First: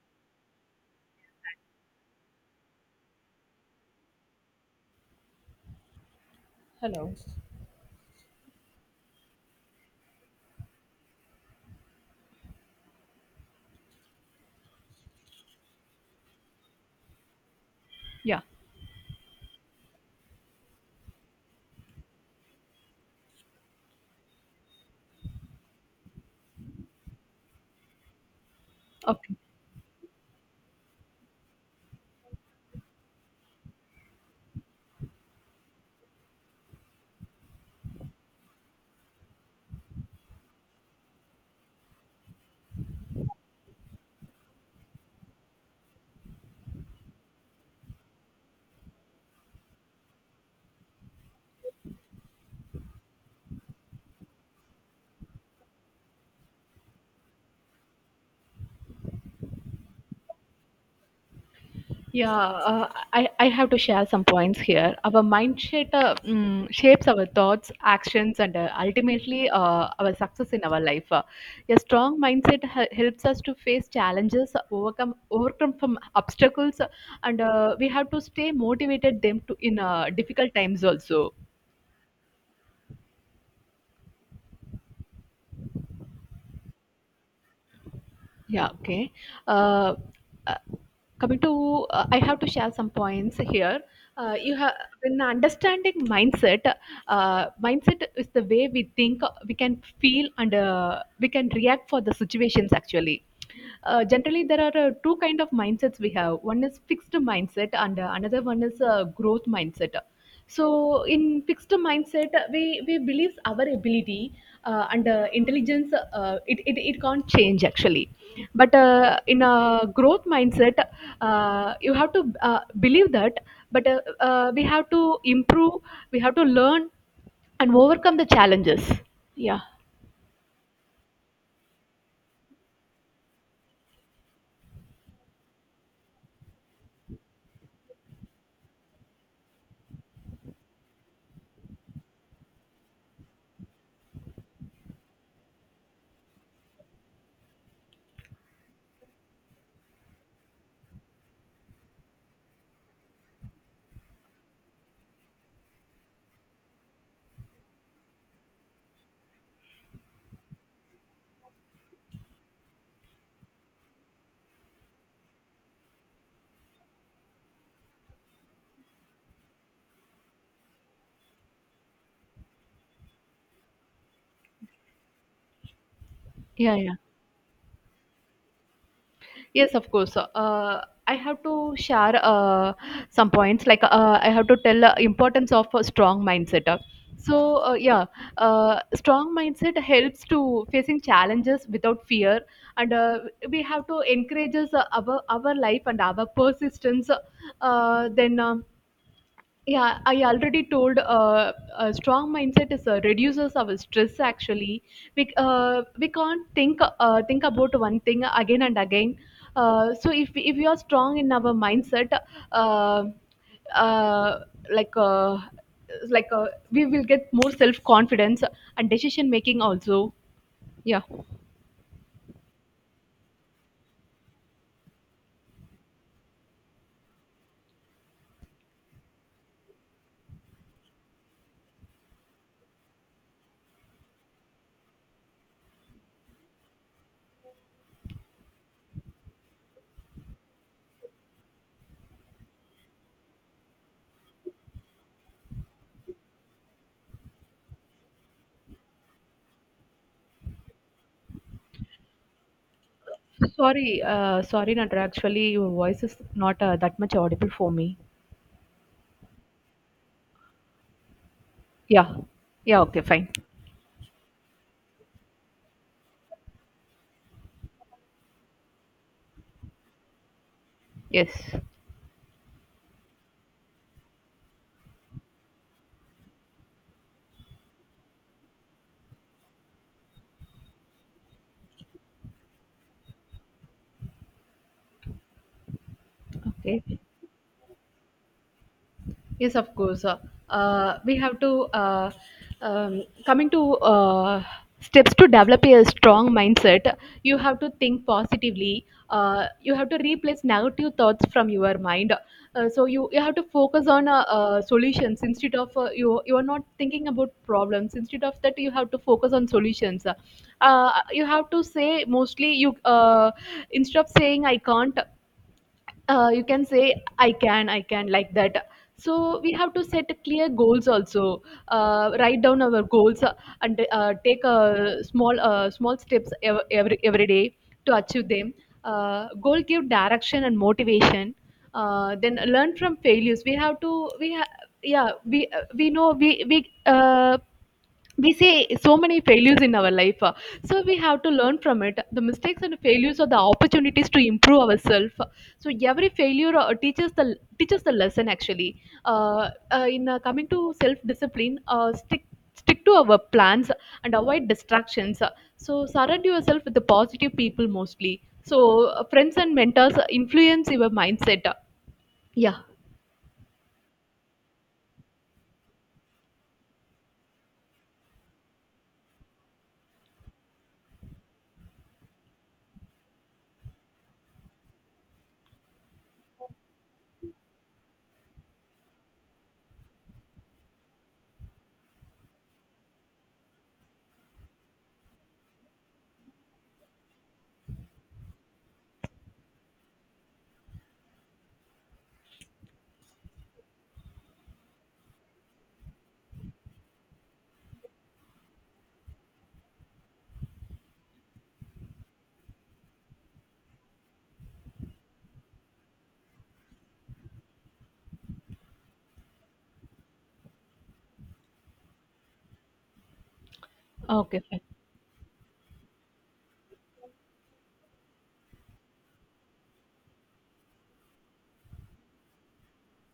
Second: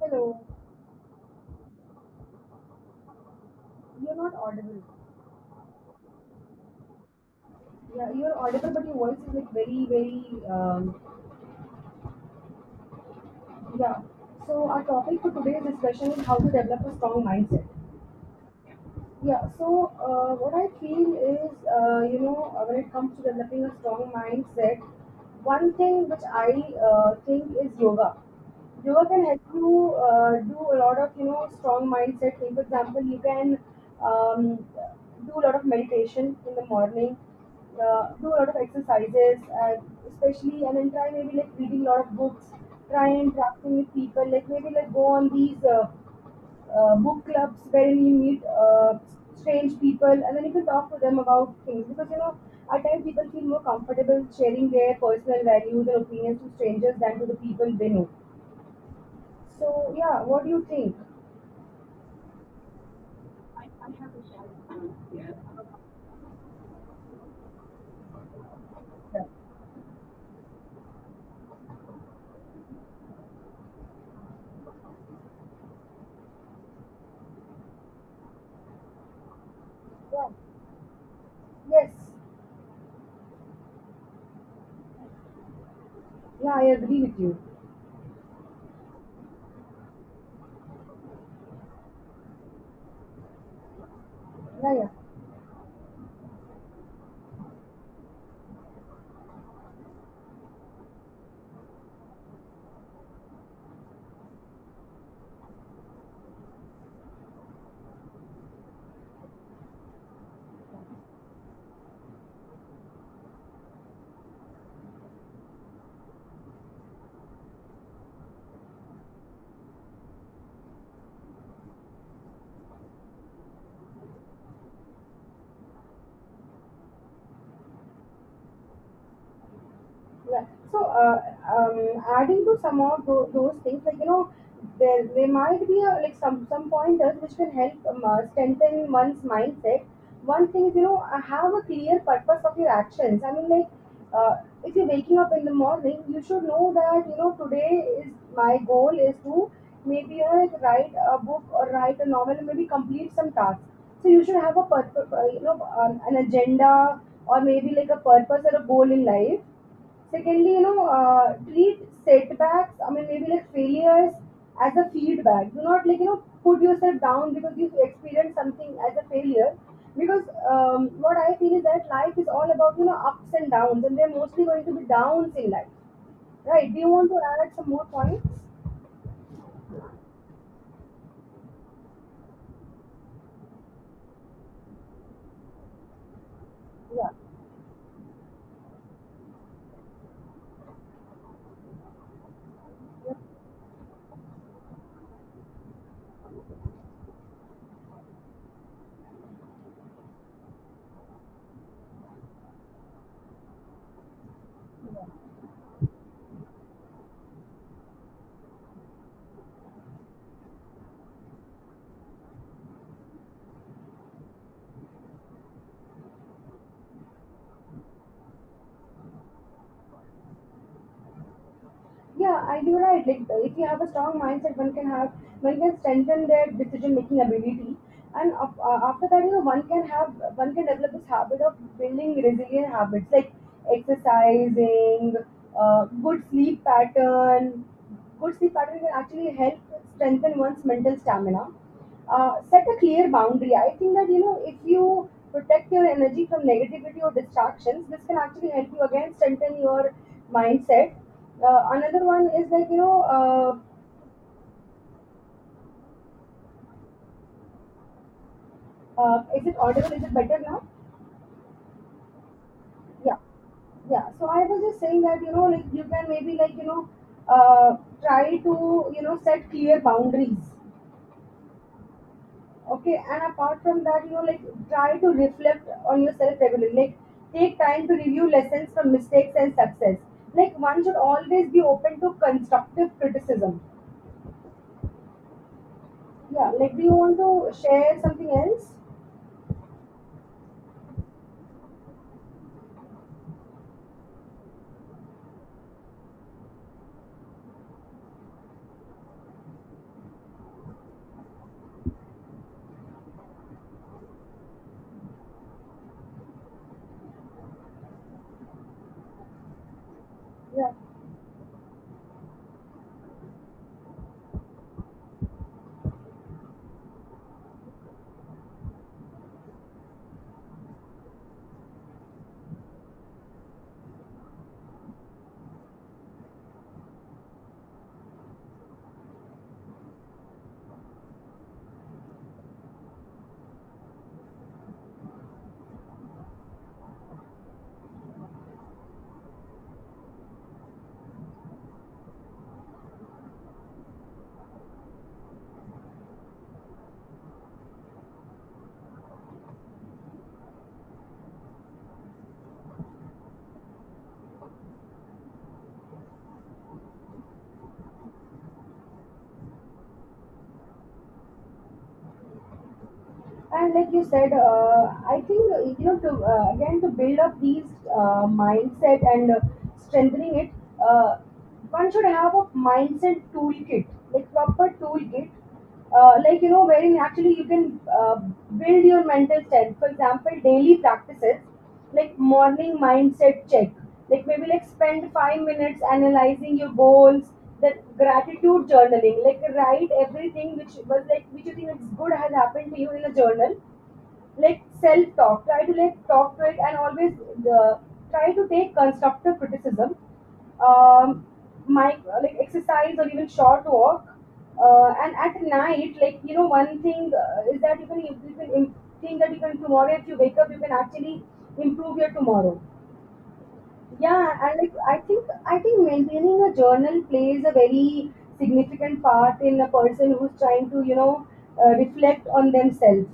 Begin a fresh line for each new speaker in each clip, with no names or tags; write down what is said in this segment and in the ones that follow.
Hello. You're not audible.
Hello.
Yeah, you're audible, but your voice is like very, very. Um, yeah. So our topic for today's discussion is how to develop a strong mindset.
Yeah.
What I feel is, when it comes to developing a strong mindset, one thing which I think is yoga. Yoga can
Okay.
help you do a lot of, strong mindset thing. For example, you can um, do a lot of meditation in the morning, do a lot of exercises, especially, and then try maybe like reading a lot of books, try interacting with people, like maybe like go on these. Book clubs wherein you meet strange people, and then you can talk to them about things, because you know at times people feel more comfortable sharing their personal values and opinions to strangers than to the people they know. So yeah, what do you think?
Yeah. I have to share some points here. Our mind shape, shapes our thoughts, actions, and
Yeah.
ultimately our success in our life. A strong mindset helps us to face challenges, overcome from obstacles, and we have to stay motivated them to in
Yeah.
difficult times also.
Yes. Yeah, I agree with you.
Yeah. Okay. Uh, Coming to I have to share some points here, you
Yeah,
have
yeah.
in understanding mindset. Mindset is the way we think, we can feel and we can react for the situations actually. Generally there are two kind of mindsets we have. One is fixed mindset and another one is growth mindset. So in fixed mindset we believe our ability and intelligence it can't change actually. But in a growth mindset you have to believe that. But we have to improve, we have to learn and overcome the challenges. Yeah.
Yeah. So, uh, um, adding to some of those things, like you know, there might be a, like some pointers which will help strengthen one's mindset. One thing is, you know, have a clear purpose of your actions. I mean, like, uh, if you're waking up in the morning, you should know that you know today is my goal is to maybe you know, like write a book or write a novel, and maybe complete some task. So you should have a purpose, an agenda or maybe like a purpose or a goal in life. Secondly, you know, treat setbacks, I mean, maybe like failures, as a feedback. Do not like, you know, put yourself down because you experience something as a failure. Because what I feel is that life is all about, you know, ups and downs, and they're mostly going to be downs in life, right? Do you
Yeah.
want to add some more points?
Yes, of course. I have to share some points. Like I have to tell importance of a strong mindset.
Yeah.
So yeah, strong mindset helps to facing challenges without fear, and we have to encourage us, our life and our persistence. Then. Yeah, I already told a strong mindset is reduces our stress actually. We can't think about one thing again and again. So if we are strong in our mindset, uh, uh, like uh, like uh, we will get more self confidence and decision making also. Yeah.
Yeah, I do right. Like if you have a strong mindset, one can have one can strengthen their decision making ability, and after that, you know, one can have one can develop this habit of building resilient habits like exercising, good sleep pattern. Good sleep pattern can actually help strengthen one's mental stamina. Set a clear boundary. I think that you know if you protect your energy from negativity or distractions, this can actually help you again strengthen your mindset. Another one is like you know,
Sorry, sorry, Nandra. Actually, your voice is not that much audible for me.
is it audible? Is it better now?
Yeah. Yeah. Okay.
Yeah,
Fine.
yeah. So I was just saying that you know, like you can maybe like you know, uh, try to you know set clear boundaries.
Yes.
Okay, and apart from that, you know, like try to reflect on yourself regularly. Like take time to review lessons from mistakes and success. Like one should always be open to constructive criticism. Yeah, like do you
Okay.
want to share something else?
Yes, of course. We have to coming to steps to develop a strong mindset. You have to think positively. You have to replace negative thoughts from your mind. So you have to focus on solutions instead of you are not thinking about problems. Instead of that, you have to focus on solutions.
Yeah.
You have to say mostly you, instead of saying I can't, you can say I can, I can, like that. So we have to set clear goals also. Write down our goals and take small steps every day to achieve them. Goal give direction and motivation. Then learn from failures. We have to we ha- yeah, we know we see so many failures in our life. So we have to learn from it. The mistakes and failures are the opportunities to improve ourselves. So every failure teaches the lesson actually. Uh, in Coming to self discipline, stick to our plans and avoid distractions. So surround yourself with the positive people mostly. So friends and mentors influence your mindset. Yeah.
And like you said, I think you know to again to build up these, mindset, and strengthening it, uh, one should have a mindset toolkit, like proper toolkit. Like you know wherein actually you can uh, build your mental strength, for example daily practices like morning mindset check, like maybe like spend 5 minutes analyzing your goals, then gratitude journaling, like write everything which was like which you think it's good has happened to you in a journal, like self-talk. Try to like talk to it, and always uh, try to take constructive criticism. Um, my like exercise or even short walk. And at night, like you know, one thing is that you can think that you can tomorrow if you wake up, you can actually improve your tomorrow.
Okay,
Yeah, and
fine.
like I think I think maintaining a journal plays a very significant part in a person who's trying to you know reflect on themselves.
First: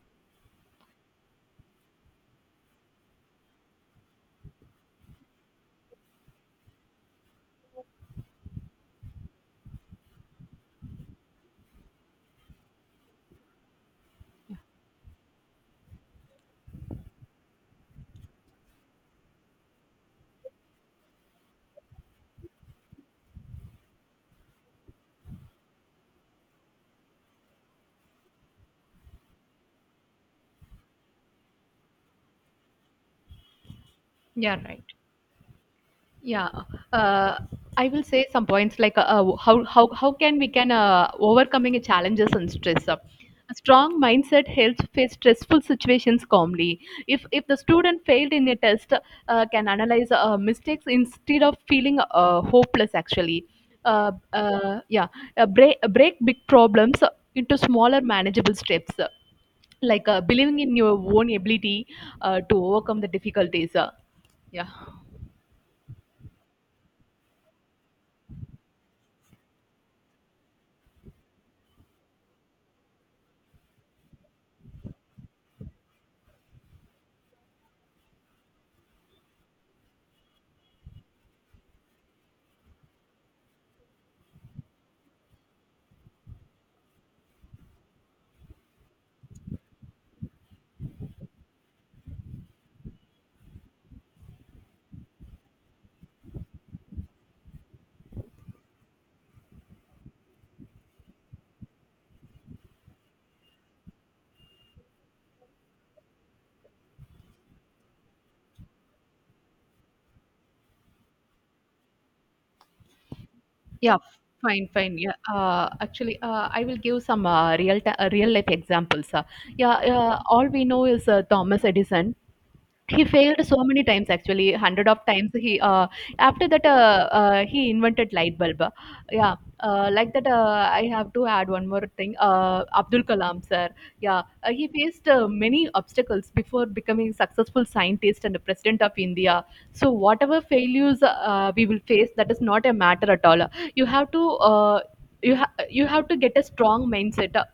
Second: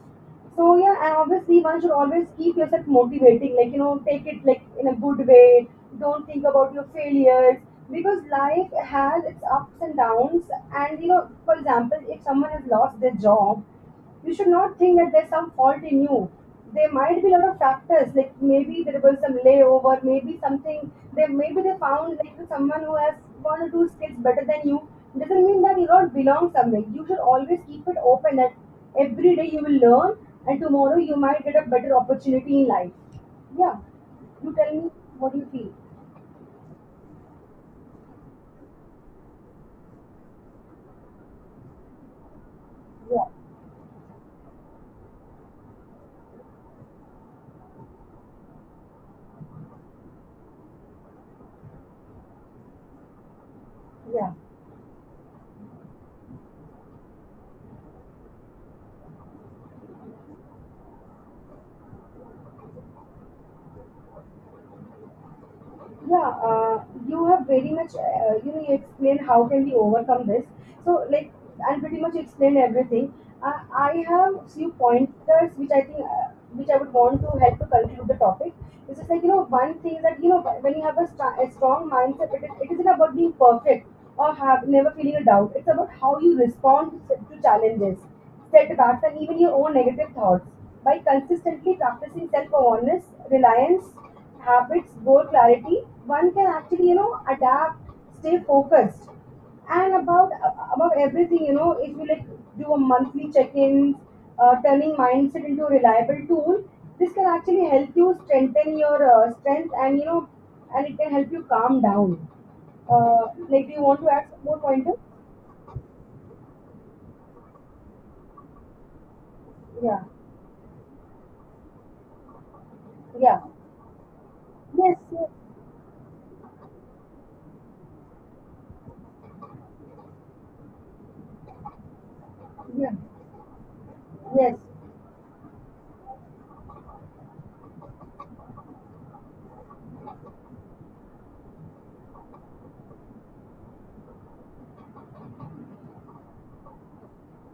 So yeah, and obviously one should always keep yourself motivating, like you know take it like in a good way. Don't think about your failures, because life has its ups and downs. And you know, for example, if someone has lost their job, you should not think that there's some fault in you. There might be a lot of factors, like maybe there was some layover, maybe something they maybe they found like someone who has one or two skills better than you. Doesn't mean that you don't belong somewhere. You should always keep it open that every day you will learn, and tomorrow you might get a better opportunity in life. Yeah. You
Yeah,
tell
right.
me what you feel?
Yeah, uh, I will say some points like how can we can overcoming challenges and stress.
Yeah.
A strong mindset helps face stressful situations calmly. If the student failed in a test, can analyze mistakes instead of feeling hopeless. Actually,
Yeah.
yeah, break big problems into smaller manageable steps, believing in your own ability to overcome the difficulties. Yeah.
yeah uh, you have very much you know you explain how can we overcome this. So like, and pretty much explain everything. uh, I have few pointers which I think which I would want to help to conclude the topic. This is like you know one thing that you know when you have a, a strong mindset, it isn't about being perfect or have never feeling a doubt. It's about how you respond to challenges, setbacks, and even your own negative thoughts. By consistently practicing self-awareness, reliance, habits, goal clarity, one can actually, you know, adapt, stay focused. And about everything, you know, if you like do a monthly check-in, turning mindset into a reliable tool, this can actually help you strengthen your strength, and you know, and it can help you calm down. Like, do you
Yeah,
want to add some more
fine, fine.
pointers?
Yeah, actually, I will give some real life examples. Yeah,
Yeah,
all we know is Thomas Edison. He failed
yeah,
so many times, actually hundred of
yes. Yes.
times he after that he invented light bulb. Yeah. Like that, I have to add one more thing,
Yeah.
Abdul Kalam sir. Yeah.
Yes.
He faced many obstacles before becoming successful scientist and president of India. So whatever failures we will face, that is not a matter at all. You have to uh, you, ha- you have to get a strong mindset.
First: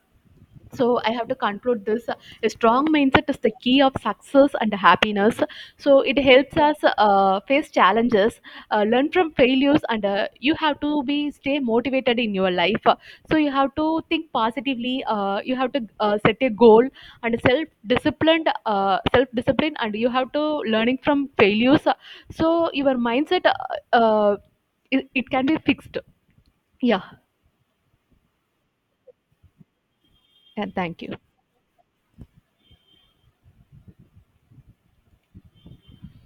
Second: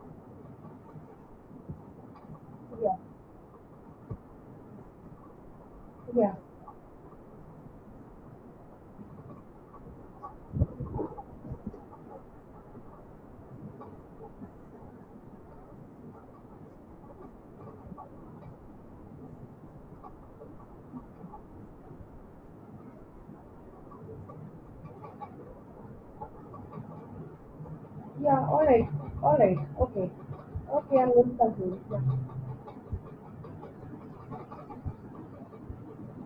So I have to conclude this. A strong
Yeah.
mindset is the key of success and happiness. So it
Yeah.
helps us face challenges, learn from failures, and you have to be stay motivated in your life. So you have to think positively, you have to set a goal and self disciplined, self discipline, and you have to learning from failures. So your mindset uh, it can be fixed. Yeah.
Yeah. All right. All right. Okay.
And
Okay.
thank
I'm
you.
going to continue. Yeah.